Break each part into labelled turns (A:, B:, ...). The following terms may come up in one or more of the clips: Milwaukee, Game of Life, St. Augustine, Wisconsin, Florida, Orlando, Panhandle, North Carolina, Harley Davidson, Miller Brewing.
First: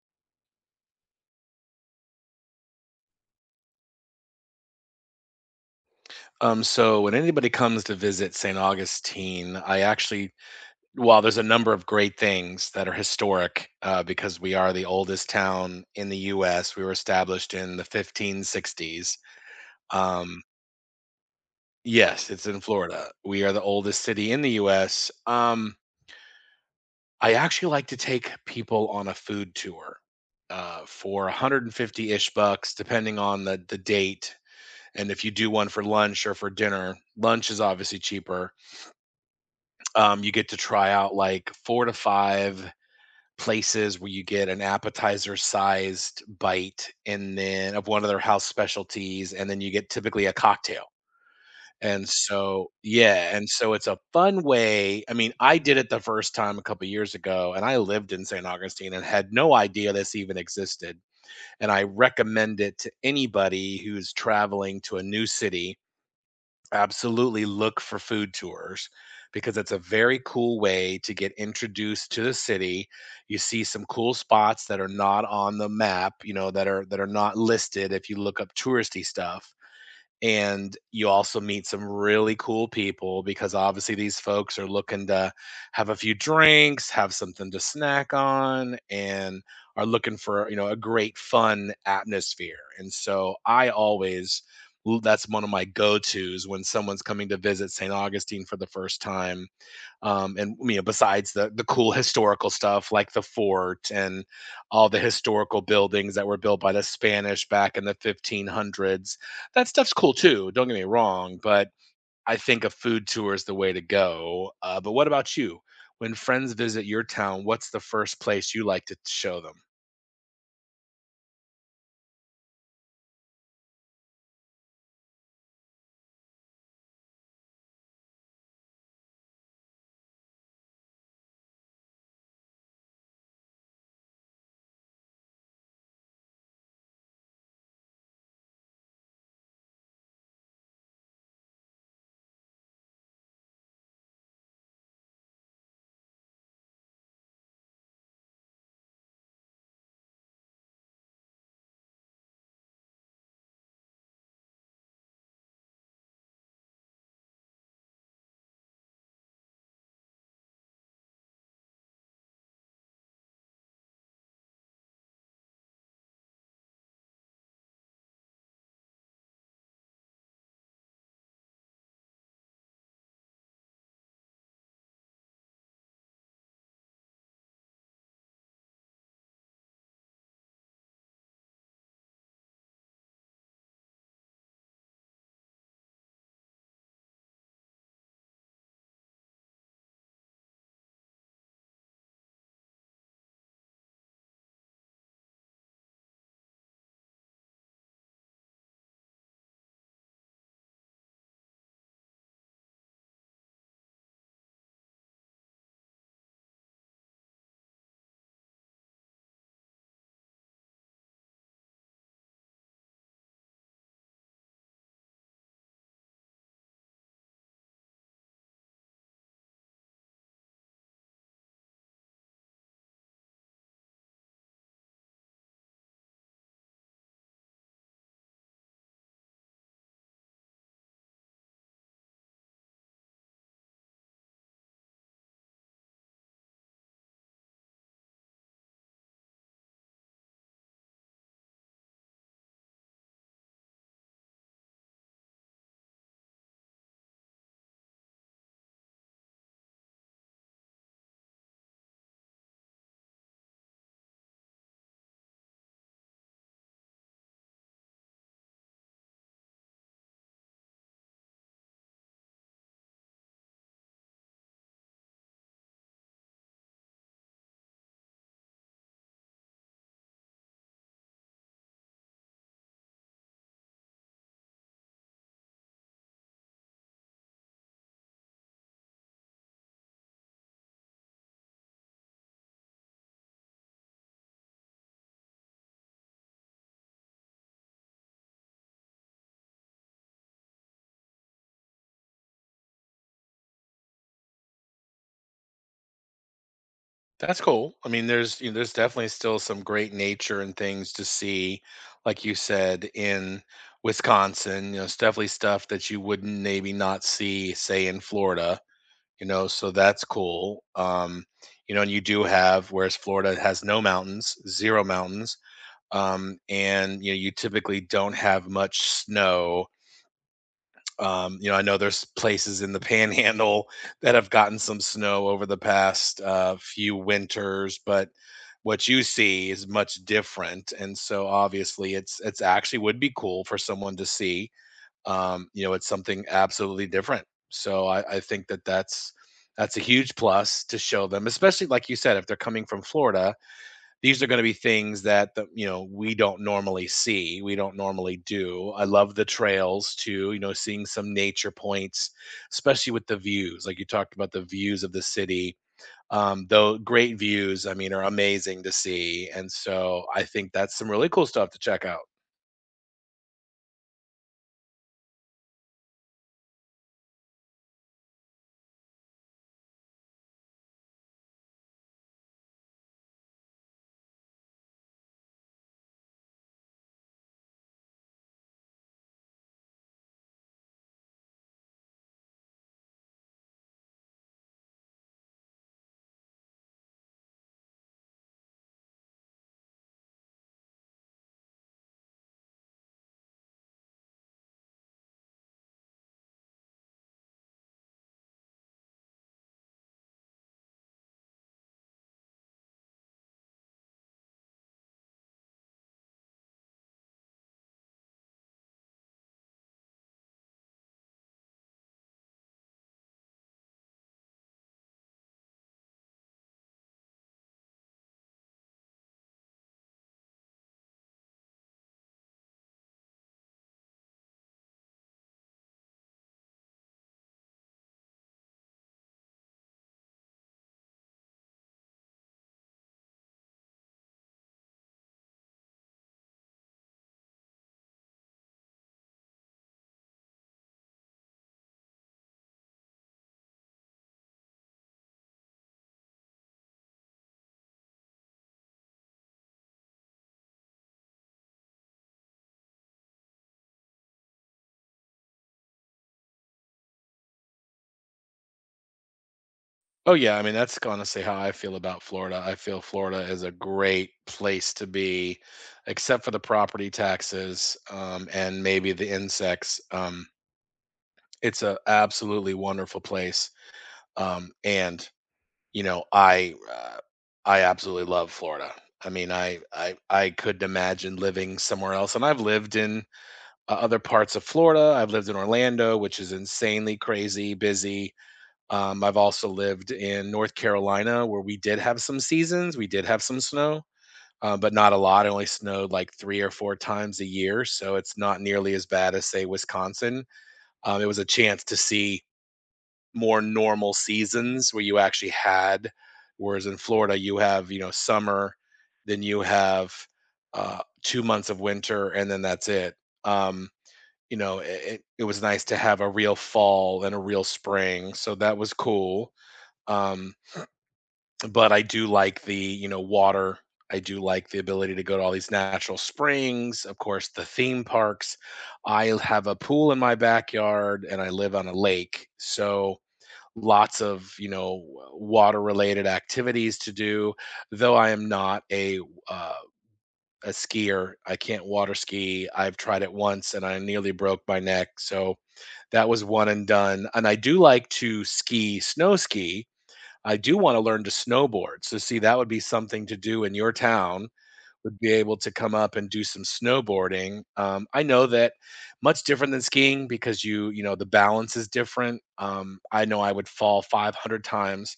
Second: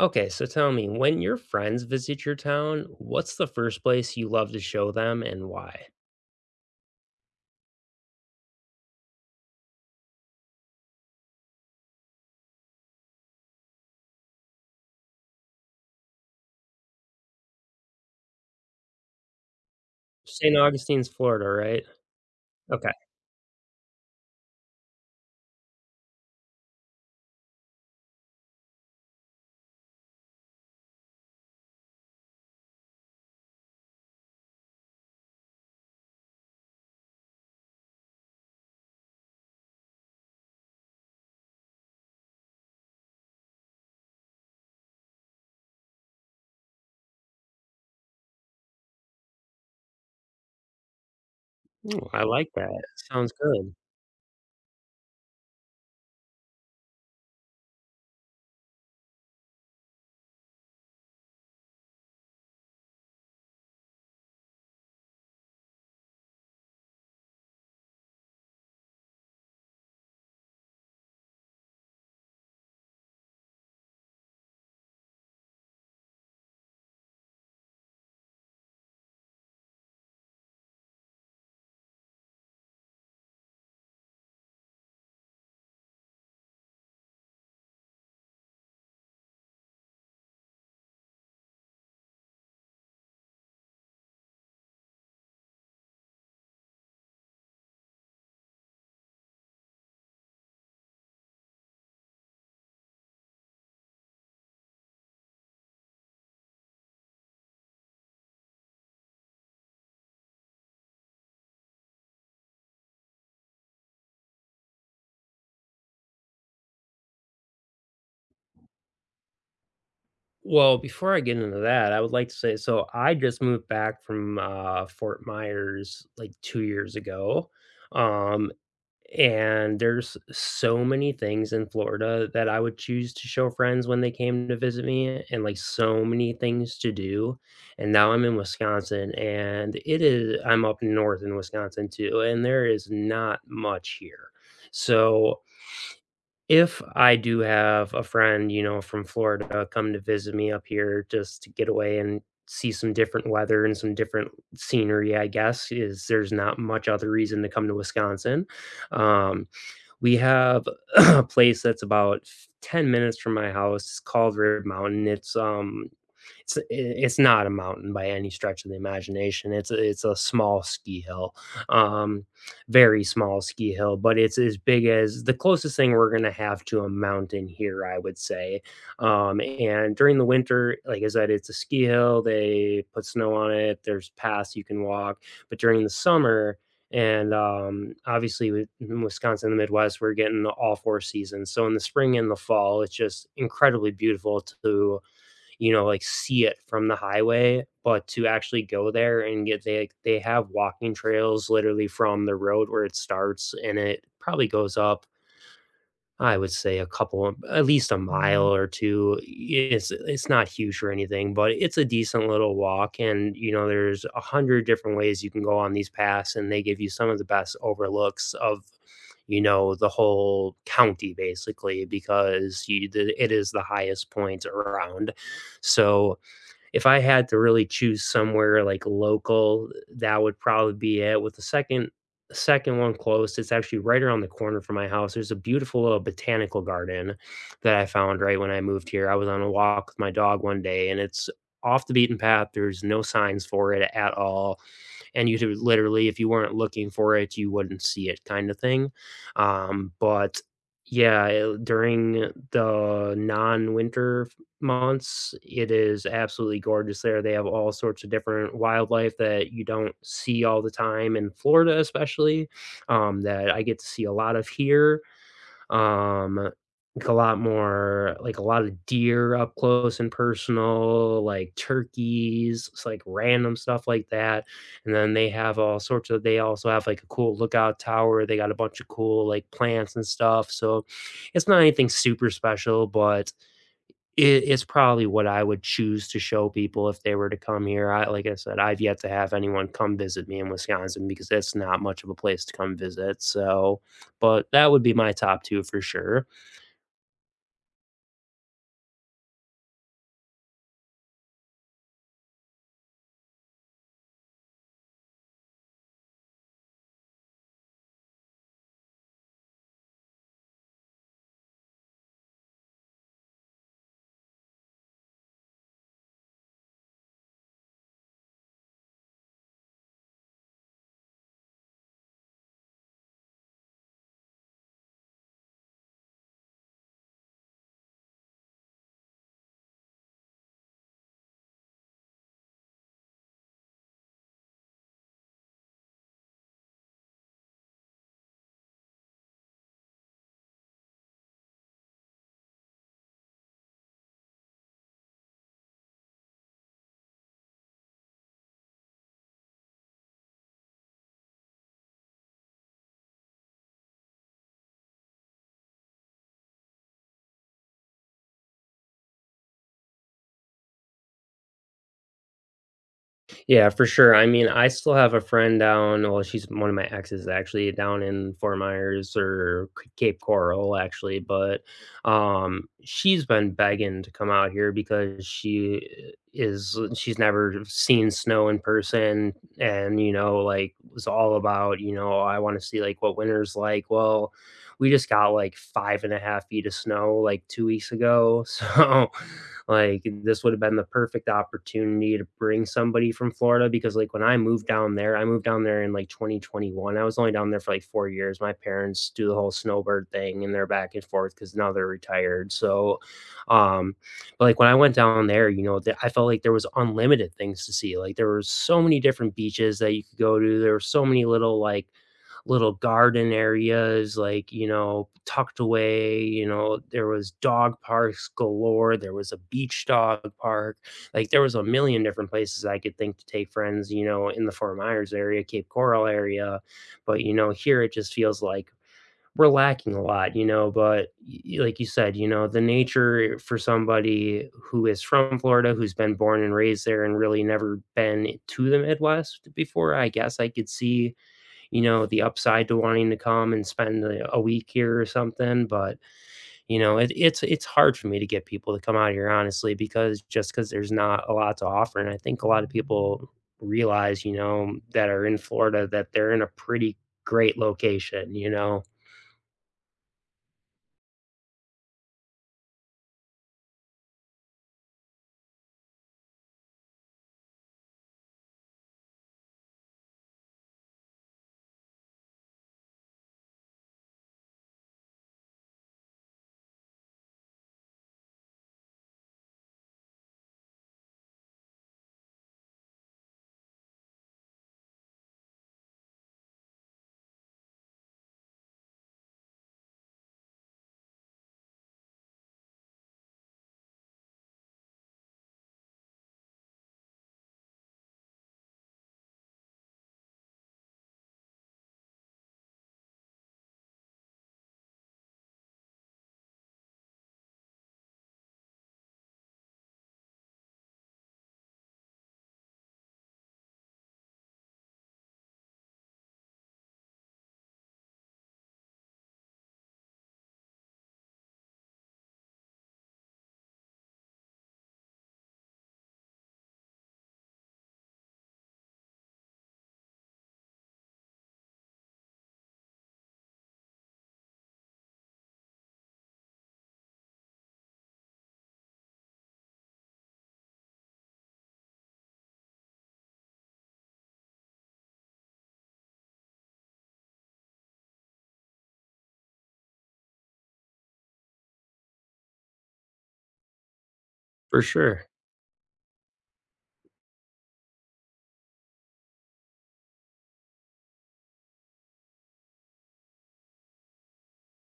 A: Okay, so tell me, when your friends visit your town, what's the first place you love to show them and why?
B: So when anybody comes to visit St. Augustine, I actually, while there's a number of great things that are historic, because we are the oldest town in the U.S. We were established in the 1560s. Um,
A: St. Augustine's, Florida, right?
B: yes, it's in
A: Okay.
B: Florida. We are the oldest city in the U.S. I actually like to take people on a food tour for 150-ish bucks, depending on the date. And if you do one for lunch or for dinner, lunch is obviously cheaper. You get to try out like 4 to 5 places where you get an appetizer-sized bite and then of one of their house specialties, and then you get typically a cocktail. And
A: Ooh, I like
B: so
A: that. Sounds
B: yeah, and so
A: good.
B: it's a fun way. I mean, I did it the first time a couple years ago, and I lived in St. Augustine and had no idea this even existed, and I recommend it to anybody who's traveling to a new city. Absolutely look for food tours because it's a very cool way to get introduced to the city. You see some cool spots that are not on the map, that are not listed if you look up touristy stuff, and you also meet some really cool people because obviously these folks are looking to have a few drinks, have something to snack on, and are looking for, a great fun atmosphere. And so I always that's one of my go-tos when someone's coming to visit St. Augustine for the first time, and besides the cool historical stuff like the fort and all the historical buildings that were built by the Spanish back in the 1500s, that stuff's cool too. Don't get me wrong, but I think a food tour is the way to go. But what about you? When friends visit your town, what's the first place you like to show them?
A: Well, before I get into that, I would like to say so I just moved back from Fort Myers like 2 years ago. Um, And there's so many things in Florida that I would choose to show friends when they came to visit me and like so many things to do. And now I'm in Wisconsin and it is I'm up north in Wisconsin too, and there is not much here. So if I do have a friend, you know, from Florida come to visit me up here just to get away and see some different weather and some different scenery, I guess, is there's not much other reason to come to Wisconsin. Um, we have a place that's about 10 minutes from my house. It's called Rib Mountain. It's not a mountain by any stretch of the imagination. It's a small ski hill, um, very small ski hill, but it's as big as the closest thing we're gonna have to a mountain here, I would say. And during the winter, like I said, it's a ski hill. They put snow on it. There's paths you can walk, but during the summer and obviously with in Wisconsin, the Midwest, we're getting all four seasons. So in the spring and the fall, it's just incredibly beautiful to, you know, like see it from the highway, but to actually go there and get they like, they have walking trails literally from the road where it starts, and it probably goes up, I would say a couple at least a mile or two. It's not huge or anything, but it's a decent little walk, and you know there's a hundred different ways you can go on these paths, and they give you some of the best overlooks of, you know, the whole county, basically because you, the, it is the highest point around. So if I had to really choose somewhere like local, that would probably be it. With the second one close, it's actually right around the corner from my house. There's a beautiful little botanical garden that I found right when I moved here. I was on a walk with my dog one day, and it's off the beaten path. There's no signs for it at all, and you could literally, if you weren't looking for it, you wouldn't see it, kind of thing. But yeah, during the months, it is absolutely gorgeous there. They have all sorts of different wildlife that you don't see all the time in Florida, especially, that I get to see a lot of here, um, like a lot more, like a lot of deer up close and personal, like turkeys, it's like random stuff like that. And then they have all sorts of, they also have like a cool lookout tower. They got a bunch of cool like plants and stuff. So it's not anything super special, but it is probably what I would choose to show people if they were to come here. I, like I said, I've yet to have anyone come visit me in Wisconsin because it's not much of a place to come visit. So, but that would be my top 2 for sure.
B: That's cool. I mean, there's there's definitely still some great nature and things to see, like you said, in Wisconsin. You know, it's definitely stuff that you wouldn't, maybe not see, say, in Florida. You know, so that's cool. You know, and you do have, whereas Florida has no mountains, zero mountains, and you know, you typically don't have much snow. You know, I know there's places in the Panhandle that have gotten some snow over the past few winters, but what you see is much different. And so obviously it's actually would be cool for someone to see. You know, it's something absolutely different. So I think that that's a huge plus to show them, especially like you said, if they're coming from Florida, these are going to be things that the, you know, we don't normally do. I love the trails too, you know, seeing some nature points, especially with the views, like you talked about, the views of the city. Though great views, I mean, are amazing to see, and so I think that's some really cool stuff to check out.
A: Yeah, for sure. I mean, I still have a friend down. Well, she's one of my exes, actually, down in Fort Myers or Cape Coral, actually, but she's been begging to come out here because she's never seen snow in person, and you know, like was all about, you know, I want to see like what winter's like. Well, we just got like five and a half feet of snow like 2 weeks ago, so like, this would have been the perfect opportunity to bring somebody from Florida because, like, when I moved down there, I moved down there in like 2021. I was only down there for like 4 years. My parents do the whole snowbird thing, and they're back and forth because now they're retired. So, um, but like when I went down there, you know, I felt like there was unlimited things to see. Like there were so many different beaches that you could go to. There were so many little like little garden areas, like, you know, tucked away, you know, there was dog parks galore, there was a beach dog park. Like there was a million different places I could think to take friends, you know, in the Fort Myers area, Cape Coral area, but you know, here it just feels like we're lacking a lot, you know, but like you said, you know, the nature for somebody who is from Florida, who's been born and raised there and really never been to the Midwest before, I guess I could see, you know, the upside to wanting to come and spend a week here or something, but, you know, it's hard for me to get people to come out here, honestly, because just because there's not a lot to offer, and I think a lot of people realize, you know, that are in Florida that they're in a pretty great location, you know?
B: Oh yeah, I mean, that's honestly how I feel about Florida. I feel Florida is a great place to be, except for the property taxes, and maybe the insects. It's a absolutely wonderful place, and, you know, I I absolutely love Florida. I mean, I couldn't imagine living somewhere else, and I've lived in o other parts of Florida. I've lived in Orlando, which is insanely crazy busy. I've also lived in North Carolina where we did have some seasons, we did have some snow, but not a lot. It only snowed like 3 or 4 times a year, so it's not nearly as bad as, say, Wisconsin. It was a chance to see more normal seasons where you actually had, whereas in Florida you have, you know, summer, then you have 2 months of winter and then that's it. Um, you know, it, it was nice to have a real fall and a real spring, so that was cool. Um, but I do like the, you know, water. I do like the ability to go to all these natural springs, of course, the theme parks. I have a pool in my backyard and I live on a lake. So lots of, you know, water related activities to do, though I am not a uh, a skier. I can't water ski. I've tried it once and I nearly broke my neck, so that was one and done. And I do like to ski, snow ski. I do want to learn to snowboard. So see, that would be something to do in your town,
A: For
B: would be
A: sure.
B: able to come up and do some snowboarding. I know that much different than skiing because you know, the balance is different. I know I would fall 500 times,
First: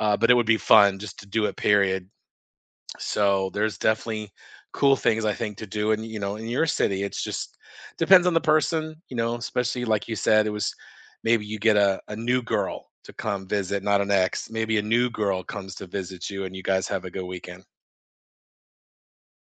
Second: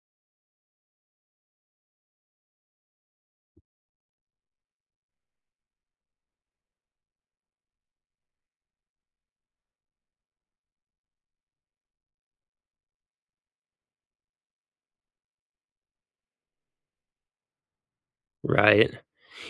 B: but it would be fun just to do it. Period. So there's definitely cool things I think to do, and you know, in your city, it's just depends on the person. You know, especially like you said, it was, maybe you get a new girl to come visit, not an ex. Maybe a new girl comes to visit you, and you guys have a good weekend.
A: Right.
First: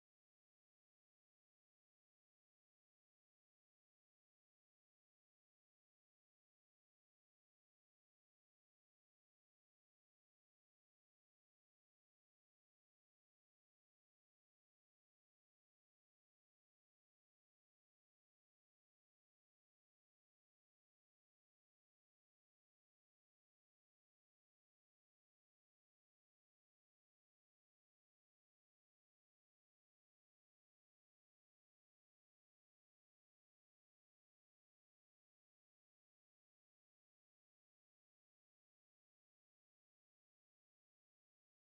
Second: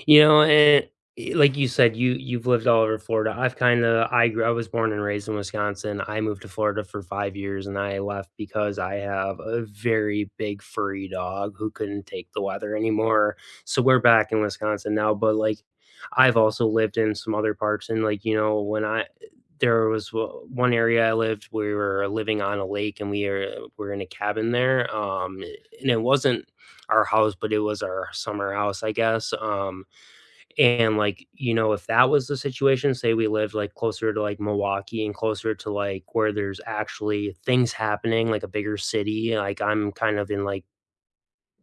A: You know, and i, like you said, you you've lived all over Florida. I've kinda I was born and raised in Wisconsin. I moved to Florida for 5 years, and I left because I have a very big furry dog who couldn't take the weather anymore. So, we're back in Wisconsin now, but, like, I've also lived in some other parts and, like, you know, when I there was one area I lived, we were living on a lake, and we are were in a cabin there, and it wasn't our house, but it was our summer house, I guess, um, and, like, you know, if that was the situation, say we lived, like, closer to, like, Milwaukee and closer to, like, where there's actually things happening, like, a bigger city, like, I'm kind of in, like,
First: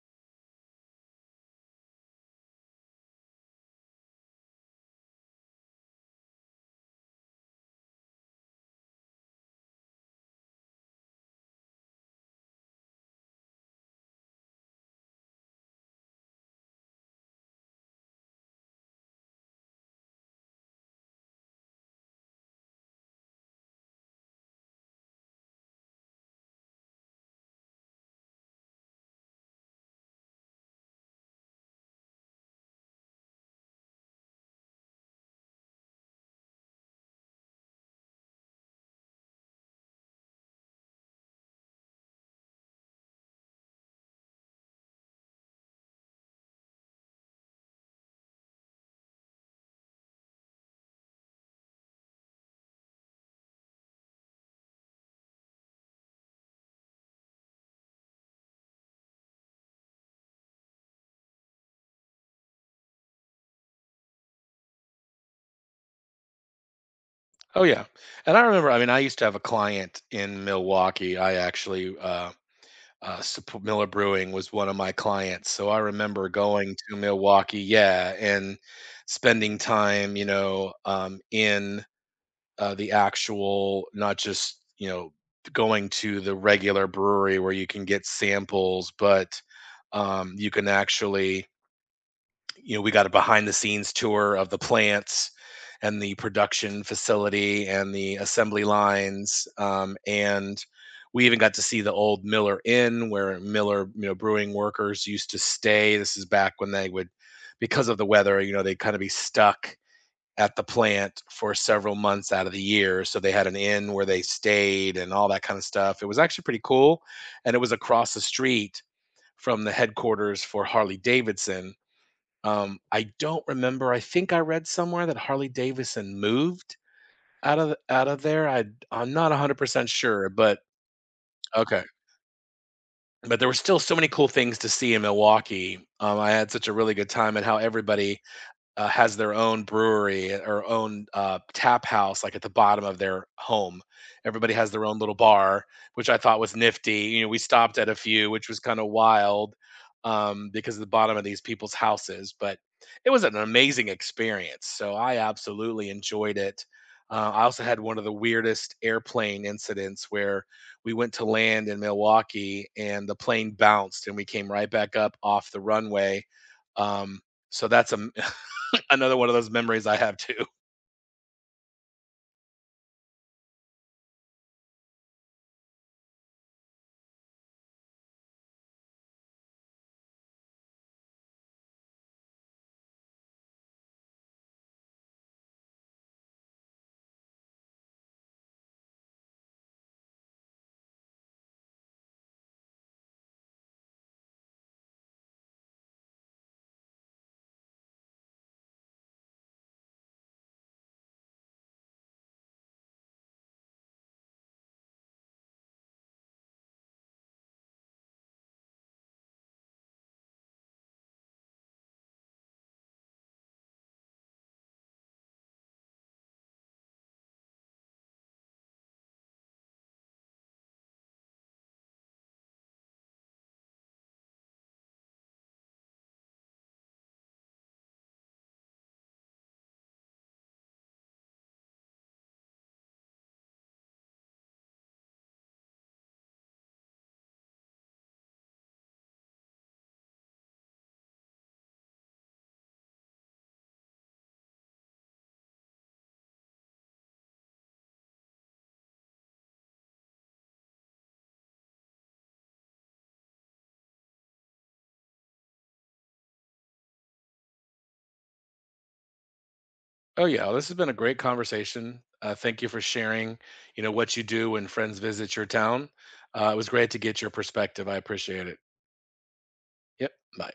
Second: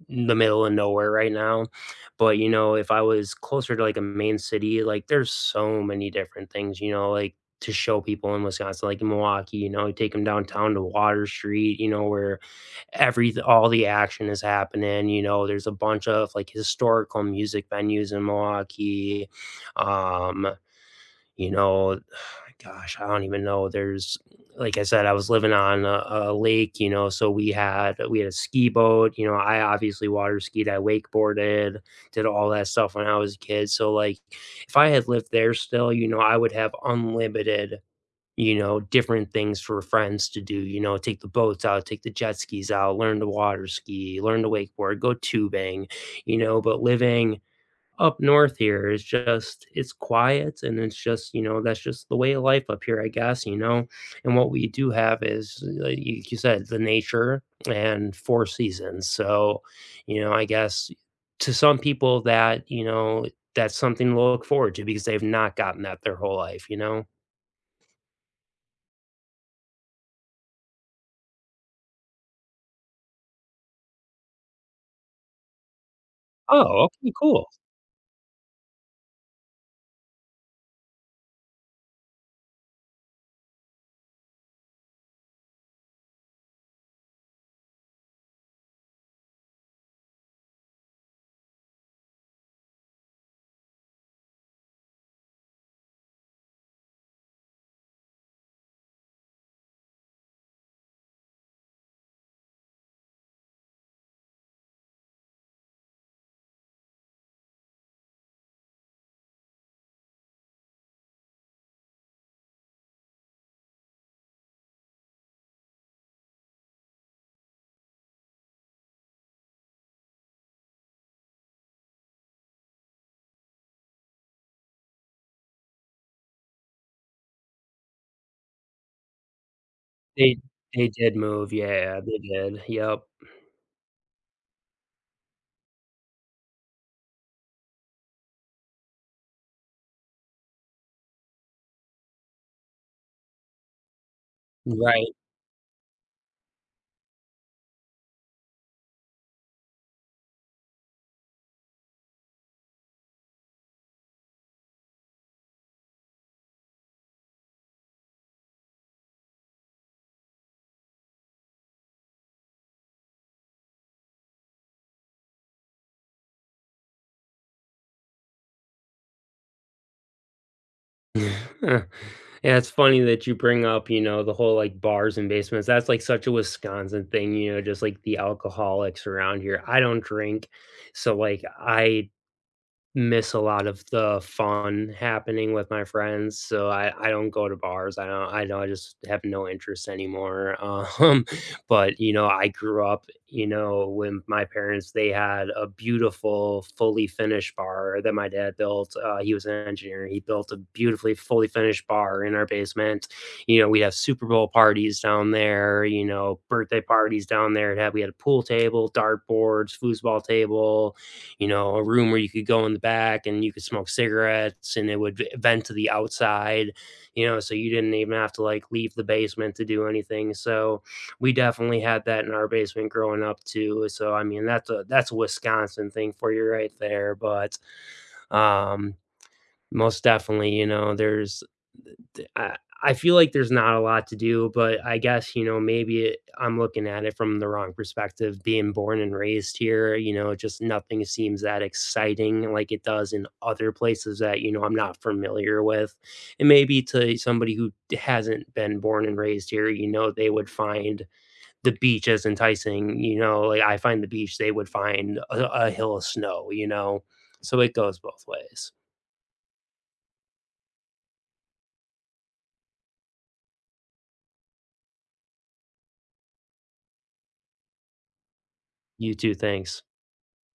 A: the middle of nowhere right now, but, you know, if I was closer to, like, a main city, like, there's so many different things, you know, like, to show people in Wisconsin, like, in Milwaukee, you know, you take them downtown to Water Street, you know, where every all the action is happening. You know, there's a bunch of like historical music venues in Milwaukee. Um, you know, gosh, I don't even know. There's, like I said, I was living on a lake, you know, so we had a ski boat. You know, I obviously water skied, I wakeboarded, did all that stuff when I was a kid. So like, if I had lived there still, you know, I would have unlimited, you know, different things for friends to do, you know, take the boats out, take the jet skis out, learn to water ski, learn to wakeboard, go tubing, you know, but living up north here is just it's quiet, and it's just, you know, that's just the way of life up here, I guess, you know. And what we do have is like you said, the nature and four seasons. So, you know, I guess to some people that, you know, that's something to look forward to because they've not gotten that their whole life, you know.
B: Oh yeah, and I remember. I mean, I used to have a client in Milwaukee. Miller Brewing was one of my clients, so I remember going
A: Oh,
B: to
A: okay, cool.
B: Milwaukee. Yeah, and spending time, in the actual, not just, you know, going to the regular brewery where you can get samples, but you can actually, you know, we got a behind the scenes tour of the plants and the production facility and the assembly lines. And we even got to see the old Miller Inn where Miller, you know, brewing workers used to stay. This is back when they would, because of the weather, you know, they'd kind of be stuck at the plant for several months out of the year. So they had an inn where they stayed and all that kind of stuff. It was actually pretty cool. And it was across the street from the headquarters for Harley Davidson. I don't remember. I think I read somewhere that Harley Davidson moved out of there. I'm not 100% sure,
A: They
B: but
A: they did move,
B: okay.
A: yeah, they did, yep,
B: But there were still so many cool things to see in Milwaukee. I had such a really good time. And how everybody has their own brewery or own tap house, like at the bottom of their home. Everybody has their own
A: right.
B: little bar, which I thought was nifty. You know, we stopped at a few, which was kind of wild, because of the bottom of these people's houses, but it was an amazing experience. So I absolutely enjoyed it. I also had one of the weirdest airplane incidents where we went to land in Milwaukee and the plane bounced and we came right back up off the runway. Um, so that's a another one of those memories I have too.
A: Yeah, it's funny that you bring up, you know, the whole, like, bars and basements, that's, like, such a Wisconsin thing, you know, just, like, the alcoholics around here. I don't drink, so, like, I miss a lot of the fun happening with my friends, so I don't go to bars, I don't I don't I just have no interest anymore, um, but, you know, I grew up, you know, when my parents, they had a beautiful, fully finished bar that my dad built, he was an engineer, he built a beautifully fully finished bar in our basement, you know, we have Super Bowl parties down there, you know, birthday parties down there, it had we had a pool table, dartboards, foosball table, you know, a room where you could go in the back and you could smoke cigarettes and it would vent to the outside, you know, so you didn't even have to like leave the basement to do anything. So we definitely had that in our basement growing up too. So I mean, that's a Wisconsin thing for you right there, but um, most definitely, you know, there's I I feel like there's not a lot to do, but I guess, you know, maybe it, I'm looking at it from the wrong perspective, being born and raised here, you know, just nothing seems that exciting like it does in other places that, you know, I'm not familiar with. And maybe to somebody who hasn't been born and raised here, you know, they would find the beach as enticing, you know, like I find the beach, they would find a hill of snow, you know. So it goes both ways.
B: Oh yeah, well, this has been a great conversation. Thank you for sharing, you know, what you do when friends visit your town. It was great to get your perspective. I appreciate it.
A: You too, thanks.
B: Yep. Bye.